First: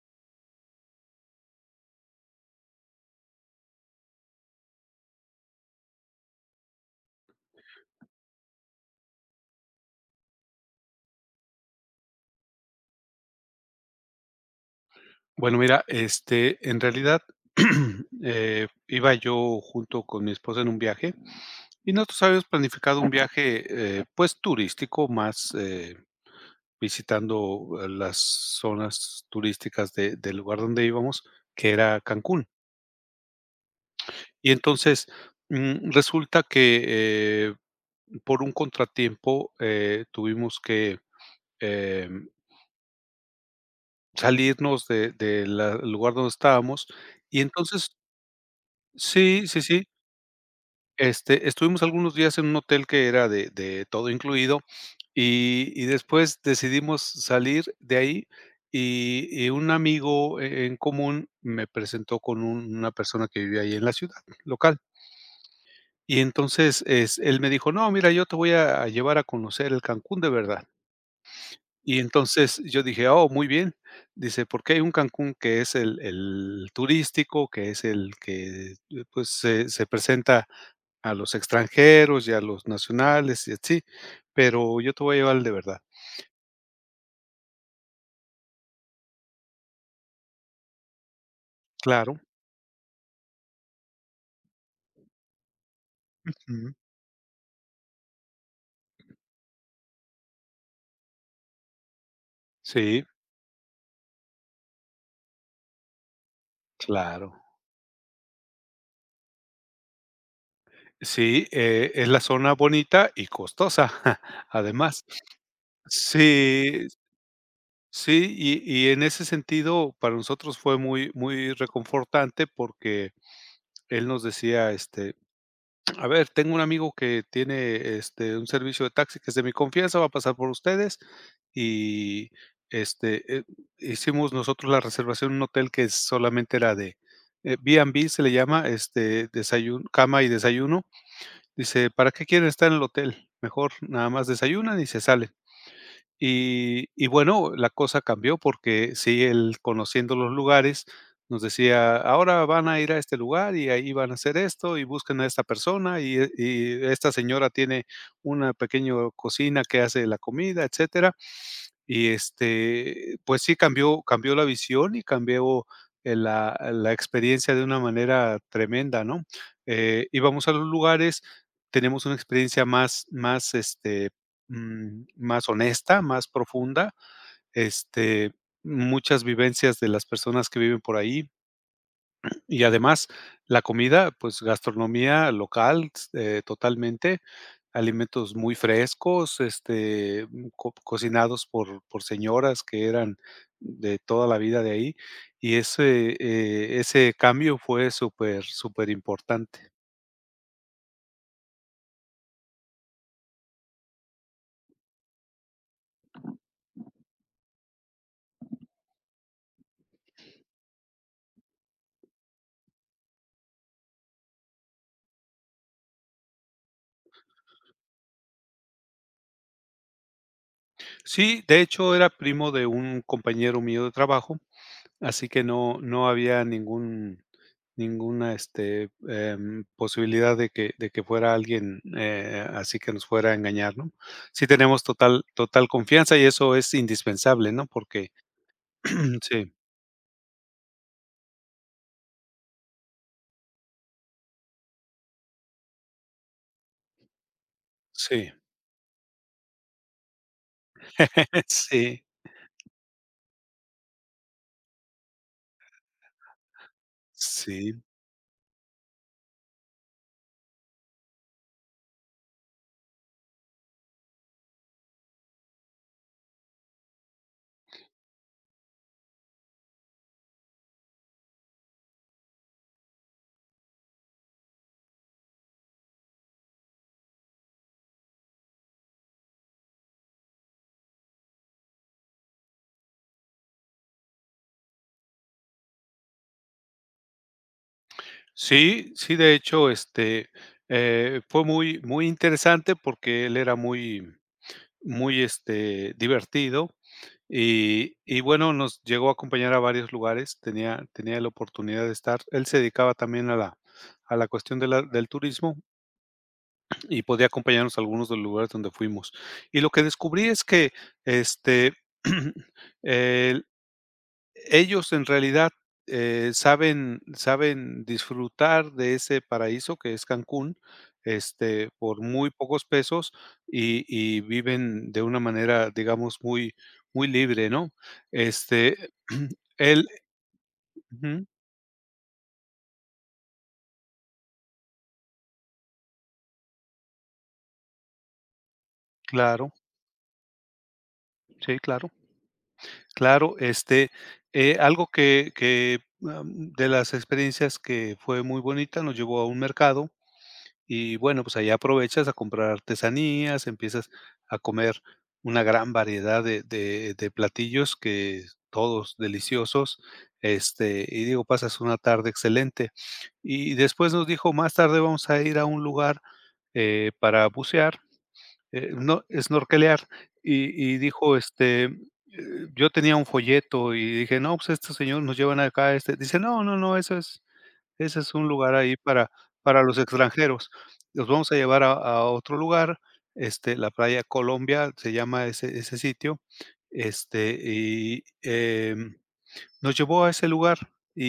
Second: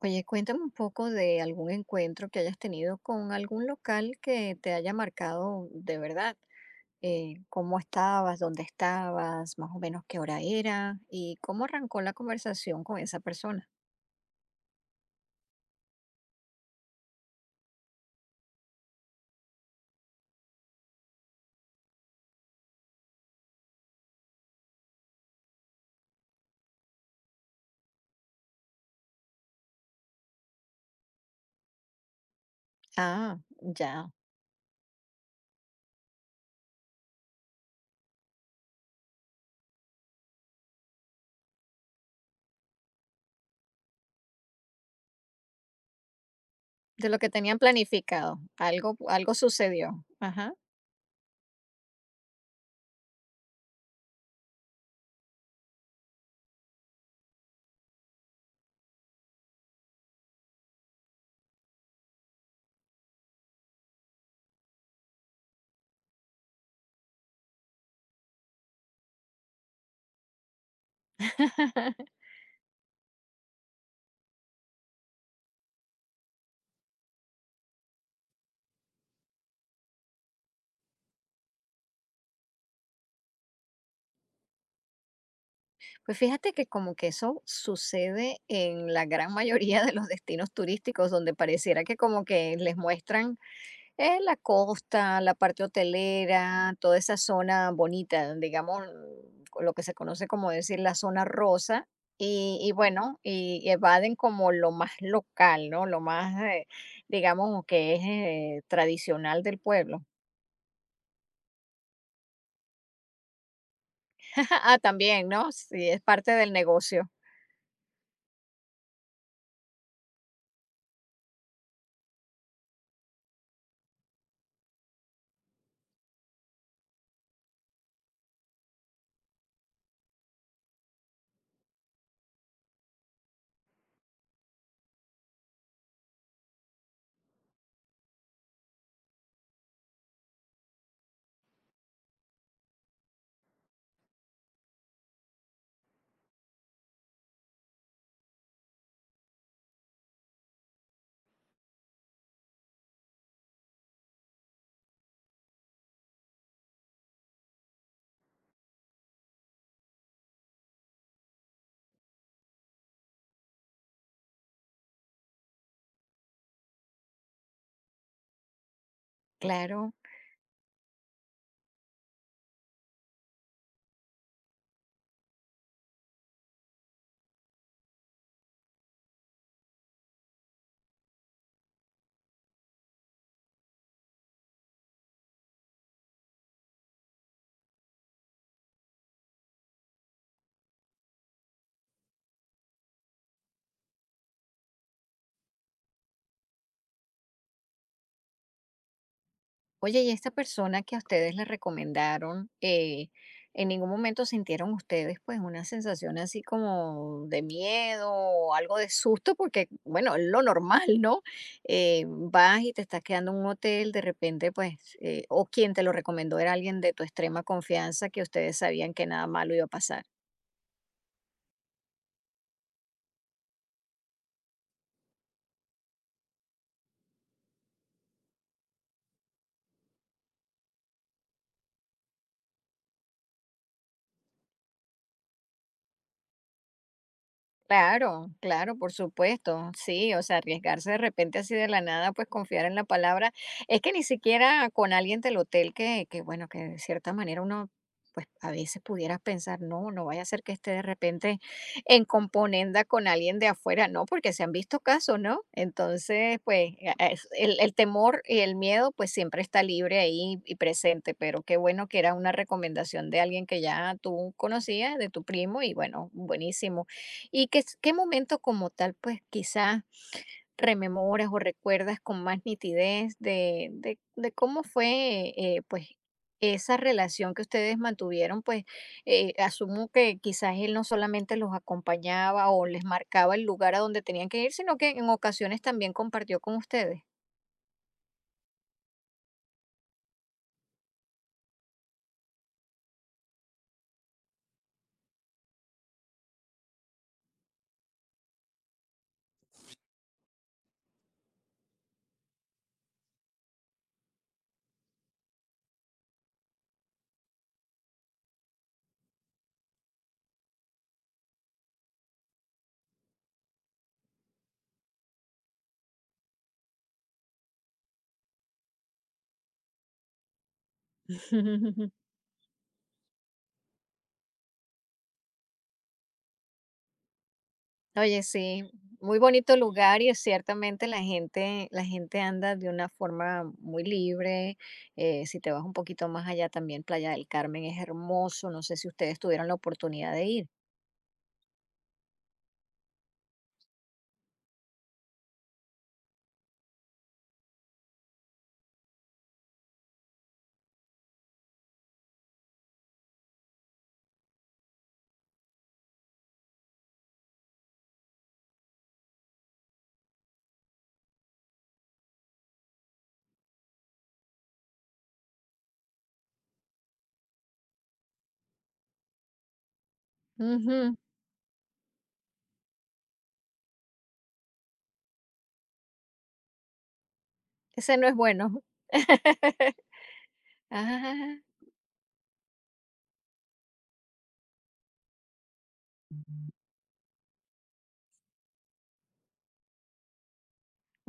Oye, cuéntame un poco de algún encuentro que hayas tenido con algún local que te haya marcado de verdad. ¿Cómo estabas? ¿Dónde estabas? Más o menos qué hora era y cómo arrancó la conversación con esa persona. Bueno, mira, este, en realidad, iba yo junto con mi esposa en un viaje, y nosotros habíamos planificado un viaje, pues, turístico, más, visitando, las zonas turísticas de del lugar donde íbamos, que era Cancún. Ah, ya. Y entonces, resulta que, eh, por un contratiempo, tuvimos que, em salirnos de la el lugar donde estábamos. De lo que Y tenían entonces planificado. Algo, algo sí, sí, sí, sucedió. Ajá. este, estuvimos algunos días en un hotel que era de todo incluido, y después decidimos salir de ahí, y un amigo en común me presentó con un una persona que vivía ahí en la ciudad local. Y entonces, es él me dijo: "No, mira, yo te voy a llevar a conocer el Cancún de verdad". Y entonces yo dije: "Oh, muy bien". Dice: "Porque hay un Cancún que es el turístico, que es el que, pues, se presenta a los extranjeros y a los nacionales y así, pero yo te voy a llevar al de verdad". Pues fíjate que como que eso sucede en la gran mayoría de los destinos turísticos, donde pareciera que Claro. como que les muestran. Es la costa, la parte Ujú. hotelera, toda esa zona bonita, digamos, con lo que se conoce como decir la zona rosa, y Sí, bueno, y evaden como lo más local, ¿no? Lo más, claro. digamos, que es tradicional del pueblo. Sí, es la zona bonita y costosa, Ah, además. también, ¿no? Sí, es parte del Sí, negocio. sí, y en ese sentido, para nosotros fue muy muy reconfortante porque él nos decía, este, a ver, tengo un amigo que tiene, este, un servicio de taxi que es de mi confianza, va a pasar por ustedes y, este, hicimos nosotros la reservación en un hotel que solamente era de, B&B se le llama, este, desayuno cama y desayuno. Dice: "¿Para qué quieren estar en el hotel? Mejor nada más desayunan y se salen". Y bueno, la cosa cambió porque sí, él conociendo los lugares nos decía: "Ahora van a ir a este lugar y ahí van a hacer esto y busquen a esta persona y y esta señora tiene una pequeña cocina que hace la comida", etcétera. Y, este, pues sí, cambió la visión y cambió, la la experiencia de una manera tremenda, ¿no? Claro. Íbamos a los lugares, tenemos una experiencia más, este, más honesta, más profunda, este, muchas vivencias de las personas que viven por ahí. Y además, la comida, pues gastronomía local, s totalmente, alimentos muy frescos, este, co cocinados por señoras que eran de toda la vida de ahí, y ese, ese cambio fue súper, súper importante. Oye, y esta persona que a ustedes les recomendaron, ¿en ningún momento sintieron ustedes pues una sensación así como de miedo o algo de susto? Porque, bueno, es lo normal, ¿no? Vas y te estás quedando en un hotel, de repente pues, o quien te lo recomendó era alguien de tu extrema confianza que ustedes sabían que nada malo iba a pasar. Sí, de hecho era primo de un compañero mío de trabajo, así que no había ningún ninguna, este, posibilidad de que fuera alguien, así que nos fuera a engañar, ¿no? Sí tenemos total total confianza y eso es indispensable, ¿no? Porque Claro, claro, por sí, supuesto, sí, o sea, arriesgarse de repente así de la nada, pues confiar en la palabra. Es que ni siquiera con alguien del hotel que bueno, que de cierta manera uno, pues sí, a veces pudieras pensar, no, no vaya a ser que esté de repente sí, en componenda con alguien de afuera, no, porque se han visto casos, ¿no? Entonces, pues sí, el temor y el miedo, pues siempre está libre ahí y presente, pero qué bueno que era una recomendación de alguien que ya tú conocías, de tu primo, y bueno, buenísimo. ¿Y qué, qué momento como tal, pues quizás rememoras o recuerdas con más nitidez de cómo fue, pues, esa relación que ustedes mantuvieron? Pues asumo que quizás él no solamente los acompañaba o les marcaba el lugar a donde tenían que ir, sino que en ocasiones también compartió con ustedes. sí, sí, de hecho, este, fue muy muy interesante porque él era muy muy, este, divertido. Y bueno, nos llegó a acompañar a varios lugares, tenía la oportunidad de estar. Él se dedicaba también a la cuestión de la del turismo y podía acompañarnos a algunos de los lugares donde fuimos. Y lo que descubrí es que, este, el ellos en realidad, saben disfrutar de ese paraíso que es Cancún, este, por muy pocos pesos y viven de una manera, digamos, muy muy libre, ¿no? Oye, sí, Este, muy bonito él lugar y ciertamente ujú, la gente anda de una forma muy libre. Si te vas un poquito más allá también, Playa del Carmen es hermoso. No sé si ustedes tuvieron claro, la oportunidad de ir. sí, claro, claro, este, algo que, de las experiencias que fue muy bonita, nos llevó a un mercado. Y bueno, pues ahí aprovechas a comprar artesanías, empiezas a comer una gran variedad de platillos que todos deliciosos, este, y digo, pasas una tarde excelente. Y después nos dijo: "Más tarde vamos a ir a un lugar, para bucear, no, snorkelear", y Ujú. dijo, este, yo tenía un folleto y dije: "No, pues estos señores nos llevan acá, este", dice: "No, no, no, eso es Ese ese no es es un lugar bueno. ahí para los extranjeros. Los vamos a Ah. llevar a otro lugar, este, la playa Colombia se llama ese ese sitio, este, y, nos llevó a ese lugar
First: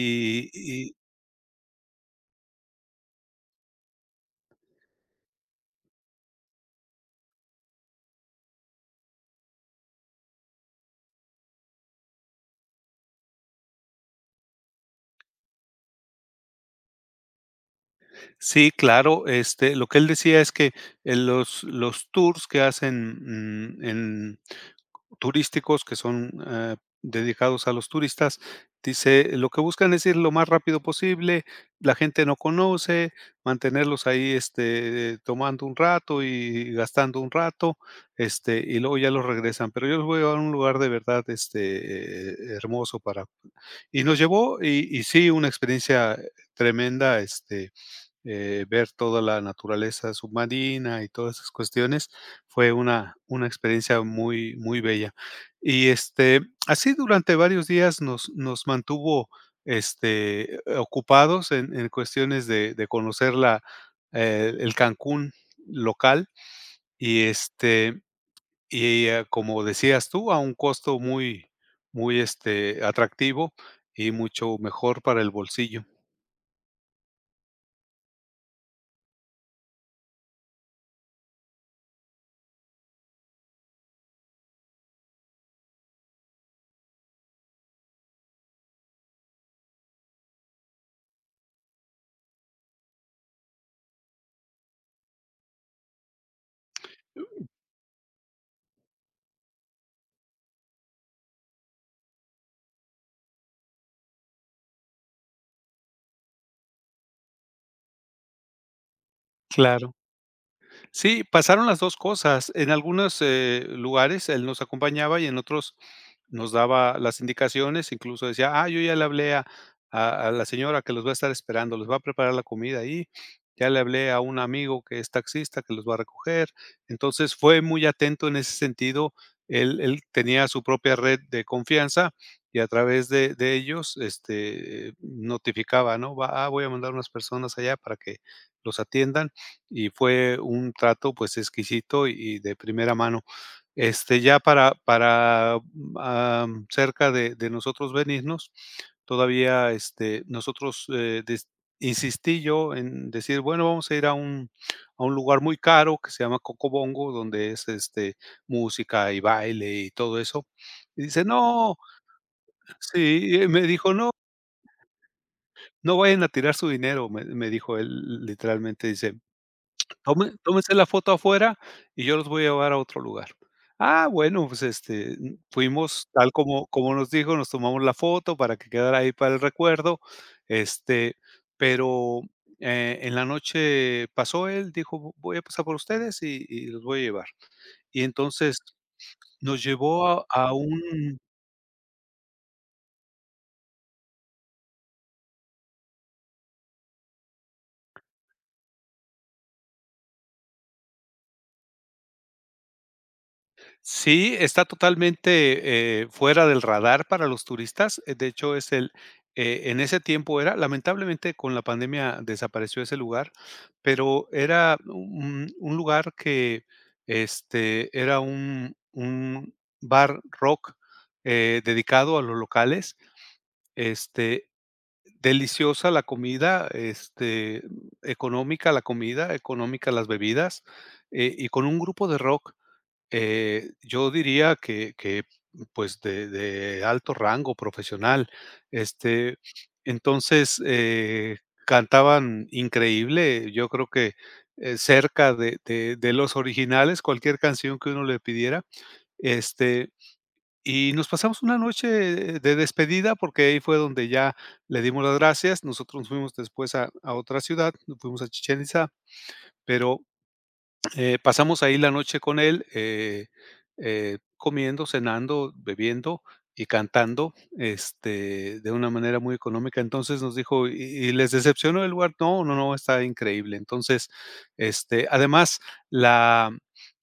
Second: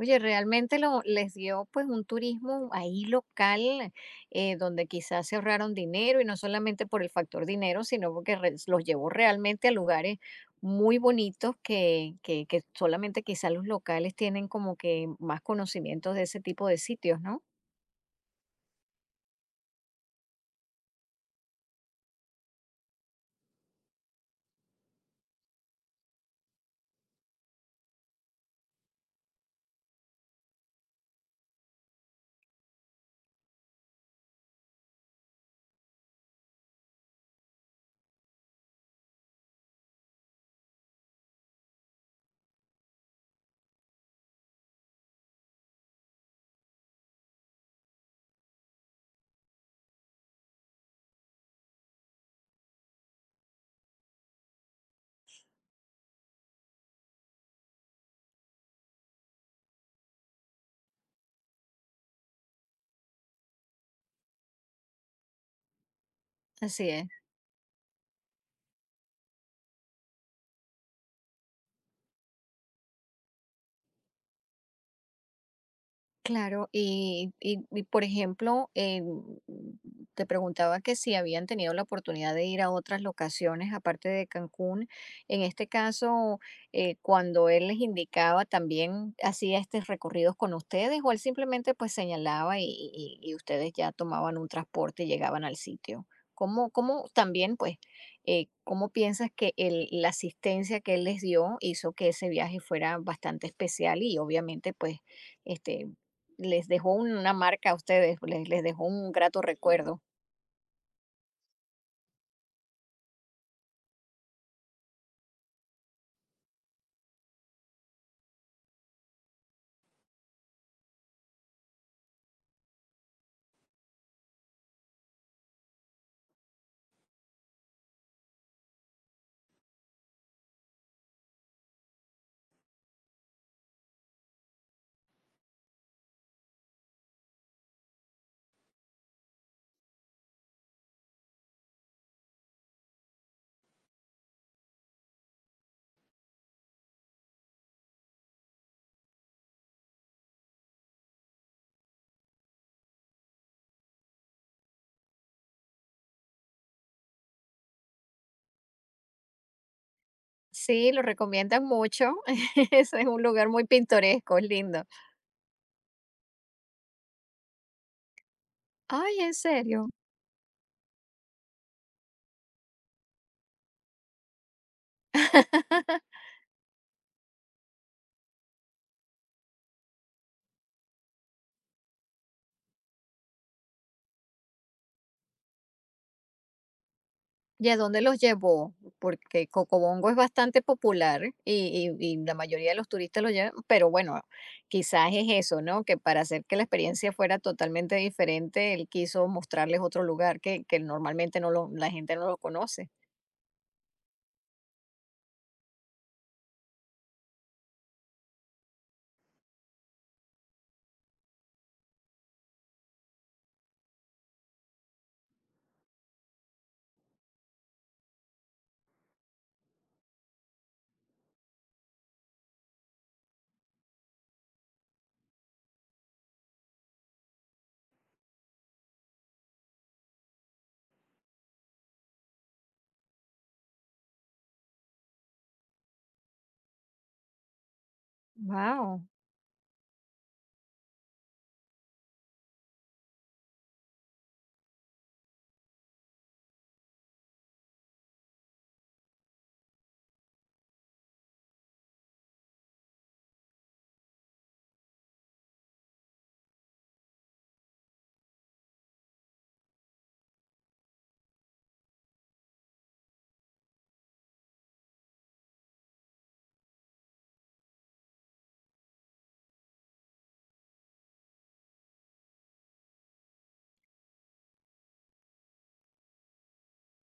Oye, realmente y lo les dio, pues, un turismo ahí local, donde quizás se ahorraron dinero, y no solamente por el factor dinero, sino porque res los llevó realmente a lugares muy bonitos que que solamente quizás los locales tienen como que más conocimientos de ese tipo de sitios, ¿no? sí, claro, este, lo que él decía es que, los tours que hacen, en turísticos que son, dedicados a los turistas. Dice: "Lo que buscan es ir lo más rápido posible, la gente no conoce, mantenerlos ahí, este, tomando un rato y gastando un rato, este, y luego ya los regresan, pero yo los voy a un lugar de verdad, este, hermoso para". Y nos llevó y sí, una experiencia tremenda, este, ver toda la naturaleza submarina y todas esas cuestiones, fue una experiencia muy, muy bella. Y, este, así durante varios días nos mantuvo, este, ocupados en cuestiones de conocer la el Cancún local Así es. y, este, y, como decías tú, a un costo muy muy, este, atractivo y mucho mejor para el bolsillo. Claro, y, por ejemplo, te preguntaba que si habían tenido la oportunidad de ir a otras locaciones aparte de Cancún. En este caso, cuando él les indicaba, ¿también hacía estos recorridos con ustedes o él simplemente pues señalaba y ustedes ya tomaban un transporte y llegaban al sitio? ¿Cómo, cómo también pues, cómo piensas que la asistencia que él les dio hizo que ese viaje fuera bastante especial y obviamente pues este, les dejó una marca a ustedes, les dejó un grato Claro. recuerdo. Sí, pasaron las 2 cosas. En algunos, lugares él nos acompañaba y en otros nos daba las indicaciones, incluso decía: "Ah, yo ya le hablé a la señora que los va a estar esperando, les va a preparar la comida ahí, ya le hablé a un amigo que es taxista que los va a recoger". Entonces, fue muy atento en ese sentido. Él tenía su propia red de confianza y a través de ellos, este, notificaba, ¿no? Va ah, voy a mandar unas personas allá para que los atiendan y fue un trato, pues, exquisito y de primera mano. Este, ya para, cerca de nosotros venirnos, todavía, este, nosotros, des insistí yo en decir: "Bueno, vamos a ir a un lugar muy caro que se llama Cocobongo", donde es, este, música y baile y todo eso. Sí, Y lo dice: recomiendan "No". mucho. Es un Sí, y lugar me muy dijo: "No, pintoresco, es lindo. no vayan a tirar su dinero", me dijo él, literalmente, dice, Ay, ¿en serio? Tome tómese la foto afuera y yo los voy a llevar a otro lugar. Ah, bueno, pues, este, fuimos tal como como nos dijo, nos tomamos la foto para que quedara ahí para el recuerdo, este, pero, en la noche pasó él, dijo: "Vo voy a pasar por ustedes y los voy a llevar". ¿Y a dónde Y los entonces llevó? Porque nos llevó Cocobongo es a bastante un. popular y y la mayoría de los turistas lo llevan, pero bueno, quizás es eso, ¿no? Que para hacer que la experiencia fuera totalmente diferente, él quiso mostrarles otro lugar que normalmente no lo la gente no lo conoce. Sí, está totalmente, fuera del radar para los turistas. De hecho, es el en ese tiempo era lamentablemente, con la pandemia desapareció ese lugar, pero era un lugar que, este, era un bar rock, dedicado a los locales. Este, deliciosa la comida, este, económica la comida, económica las bebidas, y con un grupo de rock, yo diría que, pues, de alto rango profesional, Wow. este, entonces, cantaban increíble, yo creo que, cerca de los originales, cualquier canción que uno le pidiera, este, y nos pasamos una noche de despedida, porque ahí fue donde ya le dimos las gracias, nosotros nos fuimos después a otra ciudad, nos fuimos a Chichén Itzá, pero pasamos ahí la noche con él, comiendo, cenando, bebiendo y cantando, este, de una manera muy económica. Entonces nos dijo: "¿Y y les decepcionó el lugar?". No, no, no, está increíble. Entonces, este, además, la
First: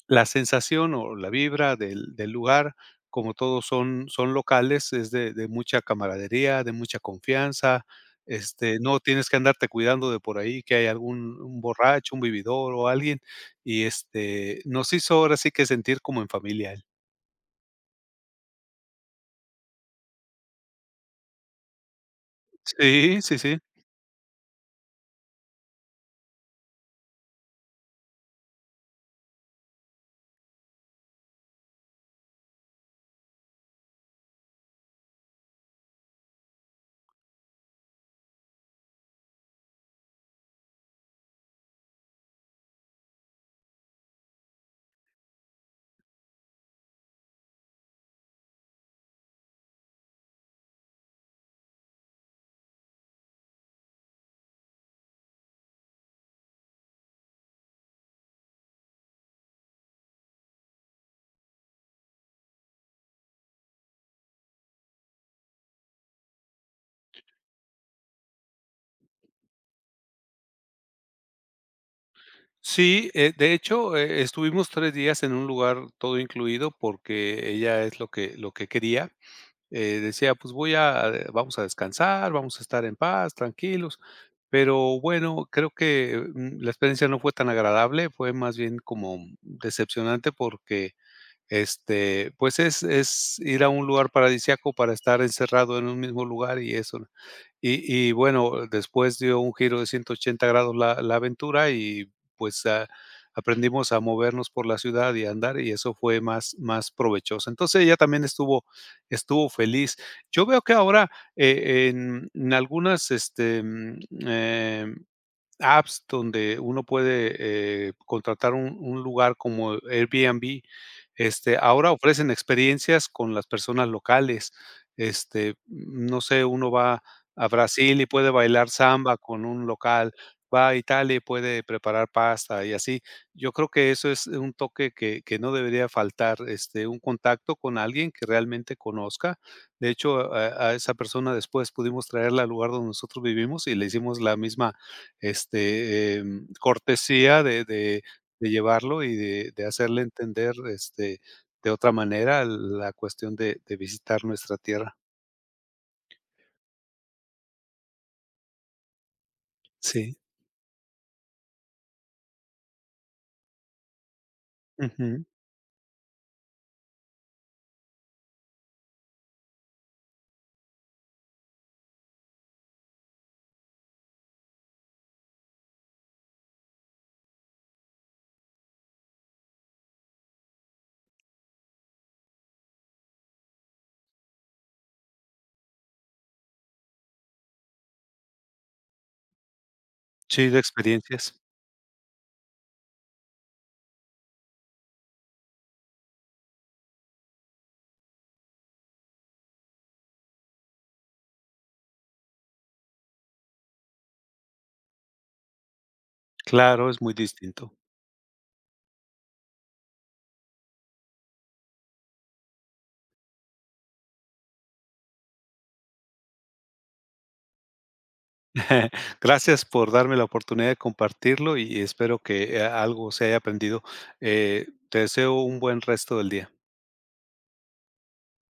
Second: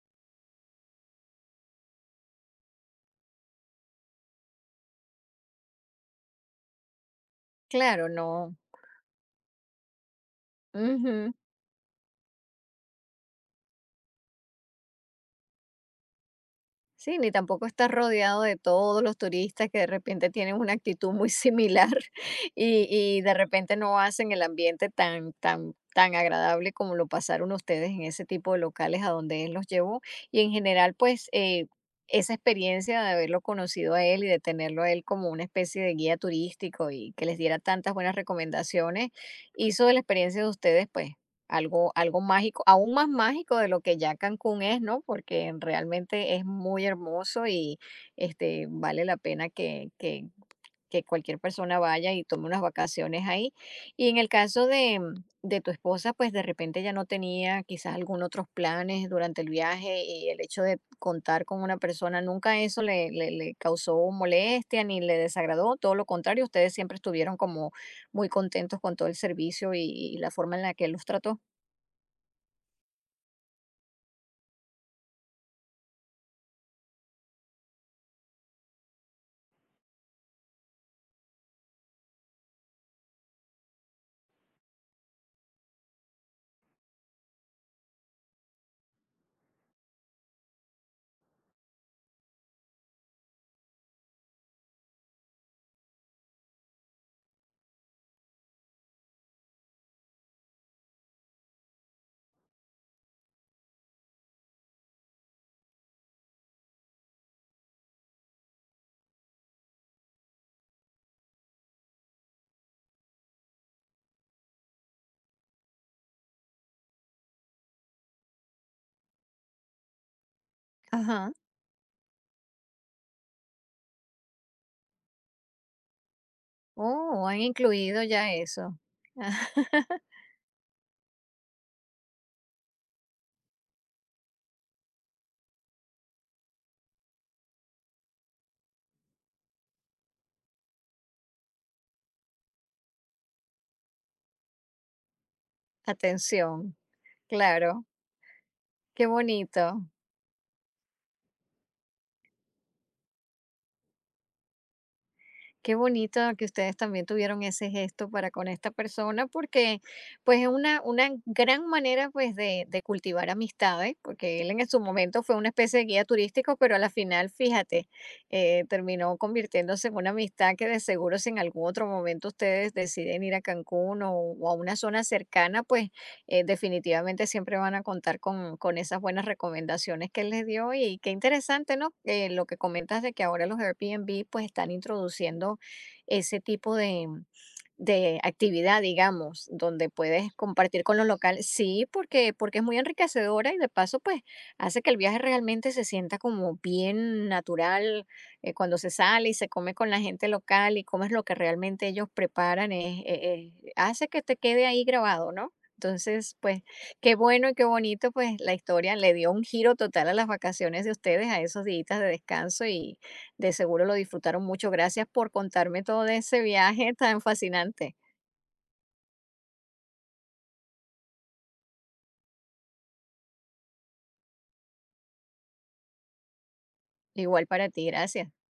la sensación o la vibra del lugar, como todos son son locales, es de mucha camaradería, de mucha confianza. Claro, no. Este, no tienes que andarte cuidando de por ahí que hay Ujú. algún un borracho, un vividor o alguien y, este, nos hizo ahora sí que sentir como en familia él. Sí, ni tampoco estás rodeado de todos los turistas que de repente tienen una actitud muy similar Sí, y de sí, sí. repente no hacen el ambiente tan, tan, tan agradable como lo pasaron ustedes en ese tipo de locales a donde él los llevó. Y en general, pues esa experiencia de haberlo conocido a él y de tenerlo a él como una especie de guía turístico y que les diera tantas buenas recomendaciones, hizo de la experiencia de ustedes, pues algo, algo mágico, aún más mágico de lo que ya Cancún es, ¿no? Porque realmente es muy hermoso y vale la pena que cualquier persona vaya y tome unas vacaciones ahí. Y en el caso de tu esposa, pues de repente ya no tenía quizás algún otros planes durante el viaje y el hecho de contar con una persona, nunca eso le, le, le causó molestia ni le desagradó, todo lo contrario, ustedes siempre estuvieron como muy contentos con todo el servicio y la forma en la que él los trató. Sí, de hecho, estuvimos 3 días en un lugar todo incluido porque ella es lo que quería. Decía: "Pues voy a vamos a descansar, vamos a estar en paz, tranquilos". Pero bueno, creo que, la experiencia no fue tan agradable, fue más bien como decepcionante porque, este, pues es ir a un lugar paradisíaco para estar encerrado en un mismo lugar y eso ¿no? Y bueno, después dio un giro de 180 grados la la aventura y, pues, aprendimos a movernos por la ciudad y a andar, y eso fue más más provechoso. Entonces, ella también estuvo feliz. Yo veo que ahora, en algunas, este, em apps donde uno puede, contratar un lugar como Airbnb, Ajá. este, ahora ofrecen experiencias con las personas locales. Este, no sé, uno va Oh, han a Brasil incluido y puede ya bailar eso. samba con un local, va a Italia y puede preparar pasta y así. Yo creo que eso es un toque que no debería faltar, este, un contacto con alguien que realmente conozca. De hecho, a esa persona después pudimos traerla al lugar donde nosotros vivimos y le hicimos la misma este, Atención, cortesía de claro, de de llevarlo qué y de bonito, hacerle entender, este, de otra manera la cuestión de visitar nuestra tierra. qué bonito que ustedes también tuvieron ese gesto para con esta persona, porque Sí, pues es una gran manera pues de cultivar amistades, porque él en su momento ujú. fue una especie de guía turístico, pero a la final, fíjate, terminó convirtiéndose en una amistad que de seguro si en algún otro momento ustedes deciden ir a Cancún o a una zona cercana, pues definitivamente siempre van a contar con esas buenas recomendaciones que él les dio y qué interesante, ¿no? Lo que comentas de que ahora los Airbnb pues están introduciendo ese tipo de actividad, digamos, donde puedes Sí, de compartir con los experiencias. locales. Sí, porque, porque es muy enriquecedora y de paso, pues, hace que el viaje realmente se sienta como bien natural cuando se sale y se come con la gente local y comes lo que realmente ellos preparan, hace que te quede ahí grabado, ¿no? Entonces, pues, Claro, es muy qué bueno y qué distinto. bonito, pues, la historia le dio un giro total a las vacaciones de ustedes, a esos días de descanso y de seguro lo disfrutaron mucho. Gracias por contarme todo de ese viaje tan fascinante. Gracias por darme la oportunidad de compartirlo y espero que, algo se haya aprendido. Te deseo un buen resto del día. Igual para ti, gracias.